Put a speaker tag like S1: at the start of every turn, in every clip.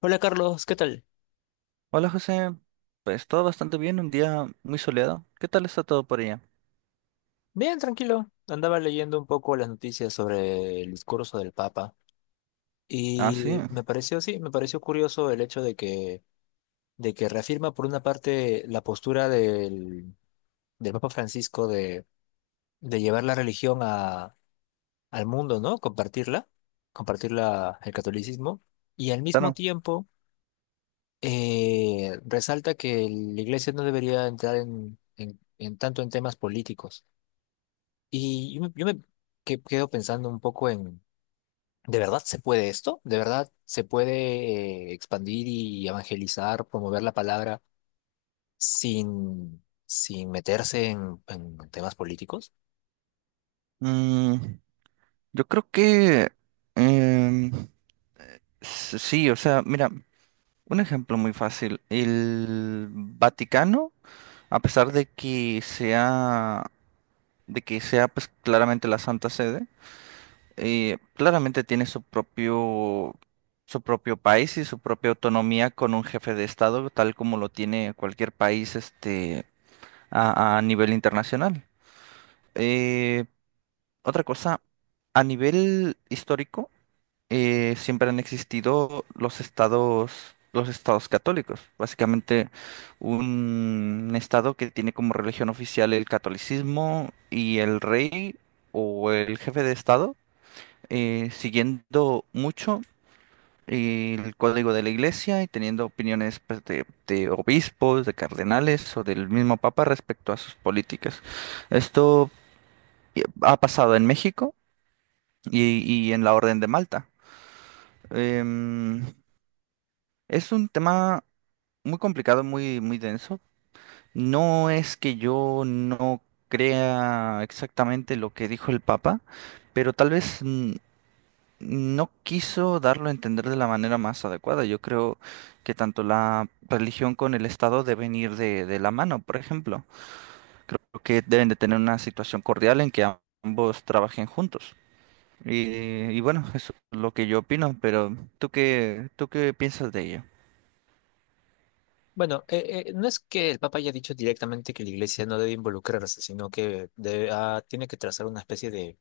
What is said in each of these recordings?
S1: Hola Carlos, ¿qué tal?
S2: Hola José, pues todo bastante bien, un día muy soleado. ¿Qué tal está todo por allá?
S1: Bien, tranquilo. Andaba leyendo un poco las noticias sobre el discurso del Papa
S2: Ah, sí,
S1: y me pareció, sí, me pareció curioso el hecho de que reafirma por una parte la postura del Papa Francisco de llevar la religión a, al mundo, ¿no? Compartirla, compartirla el catolicismo y al mismo
S2: claro.
S1: tiempo resalta que la Iglesia no debería entrar en tanto en temas políticos. Y yo me, yo me quedo pensando un poco en, ¿de verdad se puede esto? ¿De verdad se puede expandir y evangelizar, promover la palabra sin meterse en temas políticos?
S2: Mm, yo creo que em, sí. O sea, mira, un ejemplo muy fácil. El Vaticano, a pesar de que sea, pues claramente la Santa Sede, claramente tiene su propio país y su propia autonomía con un jefe de Estado, tal como lo tiene cualquier país, este a nivel internacional. Eh, Otra cosa, a nivel histórico, siempre han existido los estados católicos. Básicamente, un estado que tiene como religión oficial el catolicismo y el rey o el jefe de estado, siguiendo mucho el código de la iglesia y teniendo opiniones pues, de obispos, de cardenales o del mismo papa respecto a sus políticas. Esto ha pasado en México y en la Orden de Malta. Em, es un tema muy complicado, muy, muy denso. No es que yo no crea exactamente lo que dijo el Papa, pero tal vez no quiso darlo a entender de la manera más adecuada. Yo creo que tanto la religión con el Estado deben ir de la mano, por ejemplo. Creo que deben de tener una situación cordial en que ambos trabajen juntos. Y bueno, eso es lo que yo opino, pero tú qué piensas de ello?
S1: Bueno, no es que el Papa haya dicho directamente que la Iglesia no debe involucrarse, sino que tiene que trazar una especie de,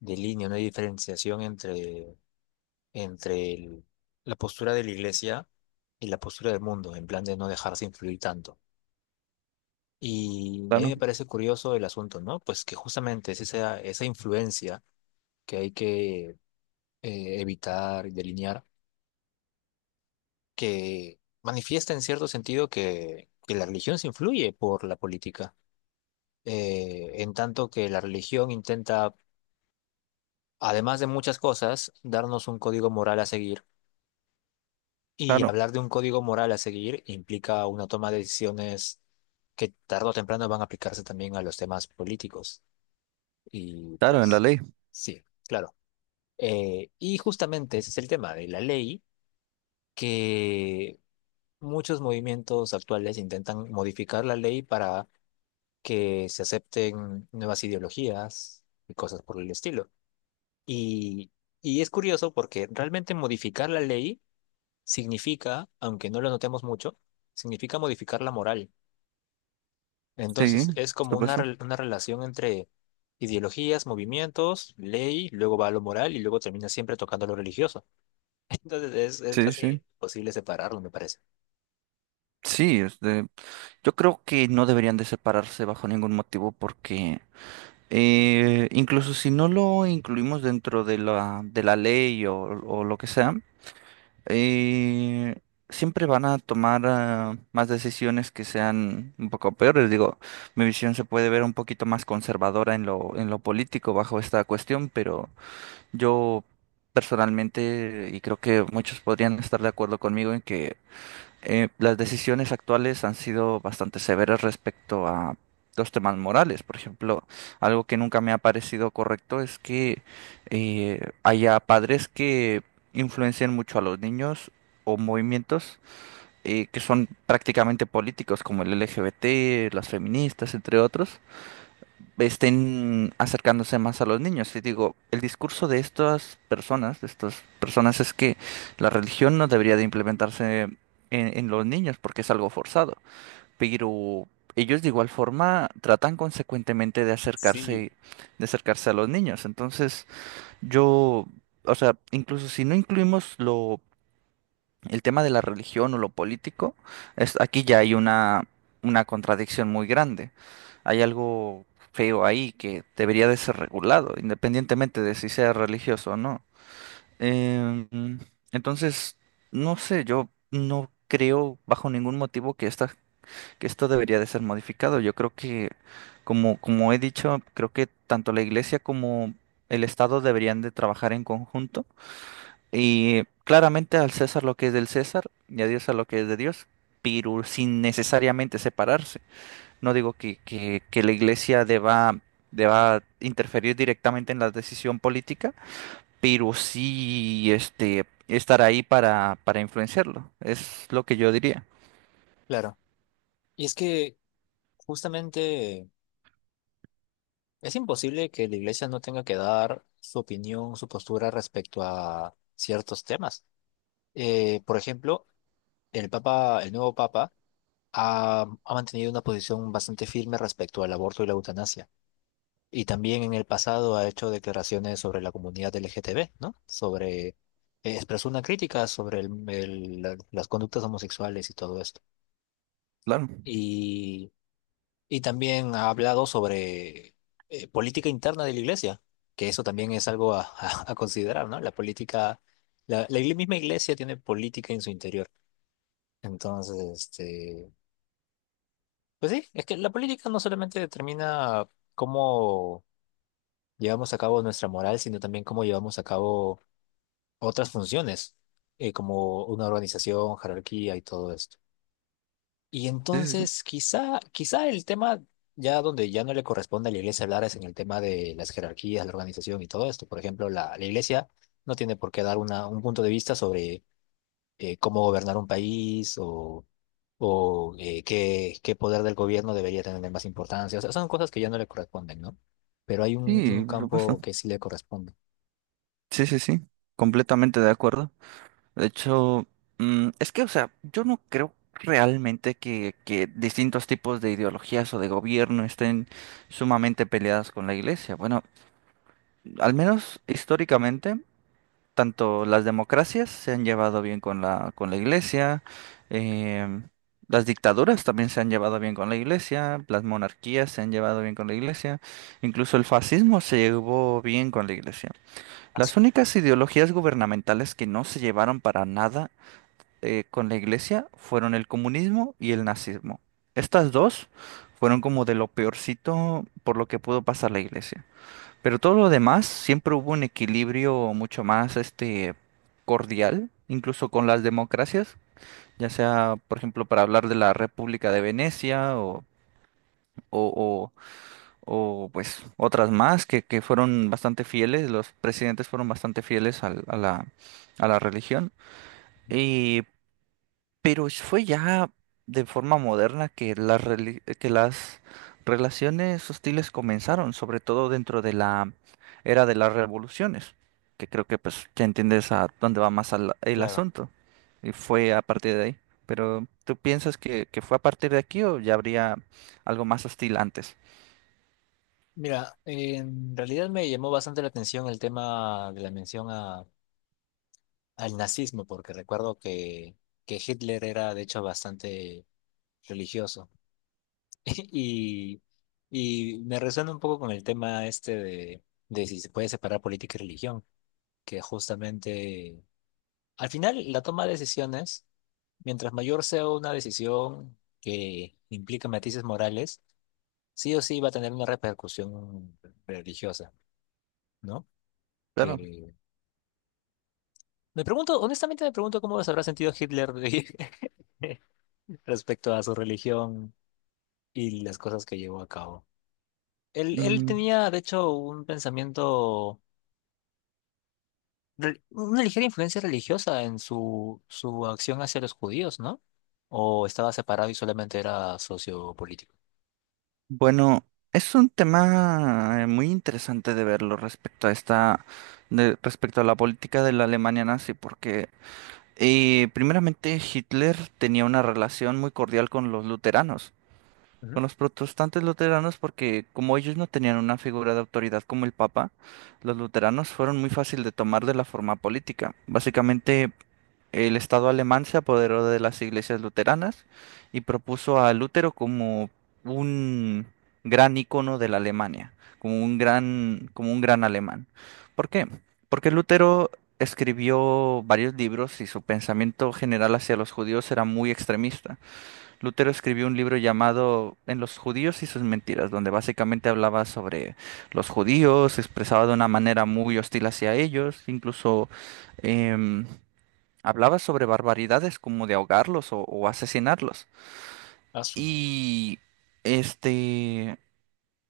S1: de línea, una diferenciación entre la postura de la Iglesia y la postura del mundo, en plan de no dejarse influir tanto. Y a mí
S2: Claro,
S1: me parece curioso el asunto, ¿no? Pues que justamente es esa influencia que hay que evitar y delinear, que manifiesta en cierto sentido que la religión se influye por la política. En tanto que la religión intenta, además de muchas cosas, darnos un código moral a seguir. Y
S2: claro,
S1: hablar de un código moral a seguir implica una toma de decisiones que tarde o temprano van a aplicarse también a los temas políticos. Y
S2: claro, en la
S1: pues,
S2: ley.
S1: sí, claro. Y justamente ese es el tema de la ley, que muchos movimientos actuales intentan modificar la ley para que se acepten nuevas ideologías y cosas por el estilo. Y, y es curioso porque realmente modificar la ley significa, aunque no lo notemos mucho, significa modificar la moral.
S2: Sí,
S1: Entonces
S2: por
S1: es como una,
S2: supuesto.
S1: rel- una relación entre ideologías, movimientos, ley, luego va a lo moral y luego termina siempre tocando lo religioso. Entonces es
S2: Sí, sí.
S1: casi imposible separarlo, me parece.
S2: Sí, este, yo creo que no deberían de separarse bajo ningún motivo porque incluso si no lo incluimos dentro de la ley o lo que sea, eh, siempre van a tomar más decisiones que sean un poco peores. Digo, mi visión se puede ver un poquito más conservadora en lo político bajo esta cuestión, pero yo personalmente, y creo que muchos podrían estar de acuerdo conmigo en que las decisiones actuales han sido bastante severas respecto a los temas morales. Por ejemplo, algo que nunca me ha parecido correcto es que haya padres que influencien mucho a los niños o movimientos que son prácticamente políticos, como el LGBT, las feministas, entre otros estén acercándose más a los niños. Y digo, el discurso de estas personas, es que la religión no debería de implementarse en los niños porque es algo forzado. Pero ellos de igual forma tratan consecuentemente
S1: Sí,
S2: de acercarse a los niños. Entonces, yo, o sea, incluso si no incluimos lo el tema de la religión o lo político, es, aquí ya hay una contradicción muy grande. Hay algo feo ahí que debería de ser regulado, independientemente de si sea religioso o no. Em, entonces, no sé, yo no creo bajo ningún motivo que esta, que esto debería de ser modificado. Yo creo que, como, como he dicho, creo que tanto la iglesia como el Estado deberían de trabajar en conjunto y claramente al César lo que es del César y a Dios a lo que es de Dios, pero sin necesariamente separarse. No digo que, que la iglesia deba, deba interferir directamente en la decisión política, pero sí este, estar ahí para influenciarlo. Es lo que yo diría.
S1: claro. Y es que justamente es imposible que la iglesia no tenga que dar su opinión, su postura respecto a ciertos temas. Por ejemplo, el papa, el nuevo papa ha mantenido una posición bastante firme respecto al aborto y la eutanasia. Y también en el pasado ha hecho declaraciones sobre la comunidad LGTB, ¿no? Sobre, expresó una crítica sobre las conductas homosexuales y todo eso.
S2: Claro.
S1: Y, y también ha hablado sobre política interna de la iglesia, que eso también es algo a, a- considerar, ¿no? La política, la misma iglesia tiene política en su interior. Entonces, este, pues sí, es que la política no solamente determina cómo llevamos a cabo nuestra moral, sino también cómo llevamos a cabo otras funciones, como una organización, jerarquía y todo esto. Y
S2: Sí, sí, sí.
S1: entonces quizá el tema ya donde ya no le corresponde a la iglesia hablar es en el tema de las jerarquías, la organización y todo esto. Por ejemplo, la iglesia no tiene por qué dar un punto de vista sobre cómo gobernar un país o qué poder del gobierno debería tener más importancia. O sea, son cosas que ya no le corresponden, ¿no? Pero hay un
S2: Sí, por supuesto.
S1: campo que sí le corresponde.
S2: Sí, sí, sí. Completamente de acuerdo. De hecho, es que, o sea, yo no creo realmente que distintos tipos de ideologías o de gobierno estén sumamente peleadas con la iglesia. Bueno, al menos históricamente, tanto las democracias se han llevado bien con la iglesia, eh, las dictaduras también se han llevado bien con la iglesia, las monarquías se han llevado bien con la iglesia, incluso el fascismo se llevó bien con la iglesia.
S1: Ah,
S2: Las
S1: su-
S2: únicas ideologías gubernamentales que no se llevaron para nada con la iglesia fueron el comunismo y el nazismo. Estas dos fueron como de lo peorcito por lo que pudo pasar la iglesia. Pero todo lo demás siempre hubo un equilibrio mucho más este cordial, incluso con las democracias, ya sea, por ejemplo, para hablar de la República de Venecia o, o, o, pues otras más que fueron bastante fieles, los presidentes fueron bastante fieles a la religión. y Pero fue ya de forma moderna que las, que las relaciones hostiles comenzaron, sobre todo dentro de la era de las revoluciones, que creo que pues ya entiendes a dónde va más el
S1: claro.
S2: asunto. Y fue a partir de ahí. Pero ¿tú piensas que fue a partir de aquí o ya habría algo más hostil antes?
S1: Mira, en realidad me llamó bastante la atención el tema de la mención a al nazismo, porque recuerdo que Hitler era de hecho bastante religioso. Y, y me resuena un poco con el tema este de si se puede separar política y religión, que justamente al final la toma de decisiones, mientras mayor sea una decisión que implica matices morales, sí o sí va a tener una repercusión religiosa, ¿no?
S2: Claro.
S1: Que me pregunto, honestamente me pregunto cómo se habrá sentido Hitler de- respecto a su religión y las cosas que llevó a cabo. Él
S2: Mm,
S1: tenía, de hecho, un pensamiento, re- una ligera influencia religiosa en su, su acción hacia los judíos, ¿no? O estaba separado y solamente era socio político.
S2: bueno, es un tema muy interesante de verlo respecto a esta, respecto a la política de la Alemania nazi, porque primeramente, Hitler tenía una relación muy cordial con los luteranos,
S1: Ujú.
S2: con los protestantes luteranos, porque como ellos no tenían una figura de autoridad como el Papa, los luteranos fueron muy fácil de tomar de la forma política. Básicamente, el Estado alemán se apoderó de las iglesias luteranas y propuso a Lutero como un gran ícono de la Alemania, como un gran alemán. ¿Por qué? Porque Lutero escribió varios libros y su pensamiento general hacia los judíos era muy extremista. Lutero escribió un libro llamado En los judíos y sus mentiras, donde básicamente hablaba sobre los judíos, se expresaba de una manera muy hostil hacia ellos, incluso em, hablaba sobre barbaridades como de ahogarlos o asesinarlos.
S1: Ah, su-
S2: Y este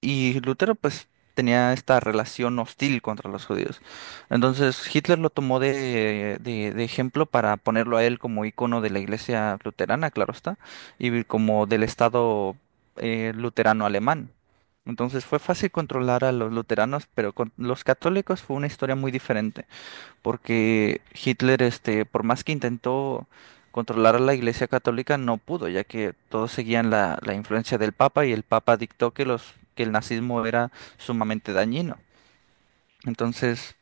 S2: y Lutero pues tenía esta relación hostil contra los judíos. Entonces Hitler lo tomó de ejemplo para ponerlo a él como icono de la iglesia luterana, claro está, y como del estado luterano alemán. Entonces fue fácil controlar a los luteranos, pero con los católicos fue una historia muy diferente porque Hitler, este, por más que intentó controlar a la Iglesia Católica, no pudo, ya que todos seguían la, la influencia del Papa y el Papa dictó que los, que el nazismo era sumamente dañino. Entonces,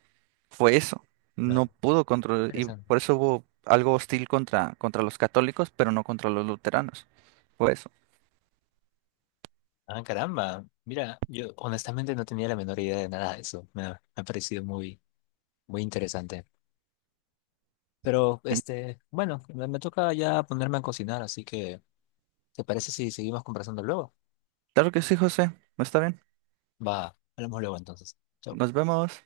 S2: fue eso.
S1: claro.
S2: No pudo controlar, y
S1: Interesante.
S2: por eso hubo algo hostil contra, contra los católicos, pero no contra los luteranos. Fue eso.
S1: Ah, caramba. Mira, yo honestamente no tenía la menor idea de nada de eso. Me ha parecido muy, muy interesante. Pero,
S2: Y
S1: este, bueno, me toca ya ponerme a cocinar, así que, ¿te parece si seguimos conversando luego?
S2: claro que sí, José. Está bien.
S1: Va, hablamos luego entonces. Chau.
S2: Nos vemos.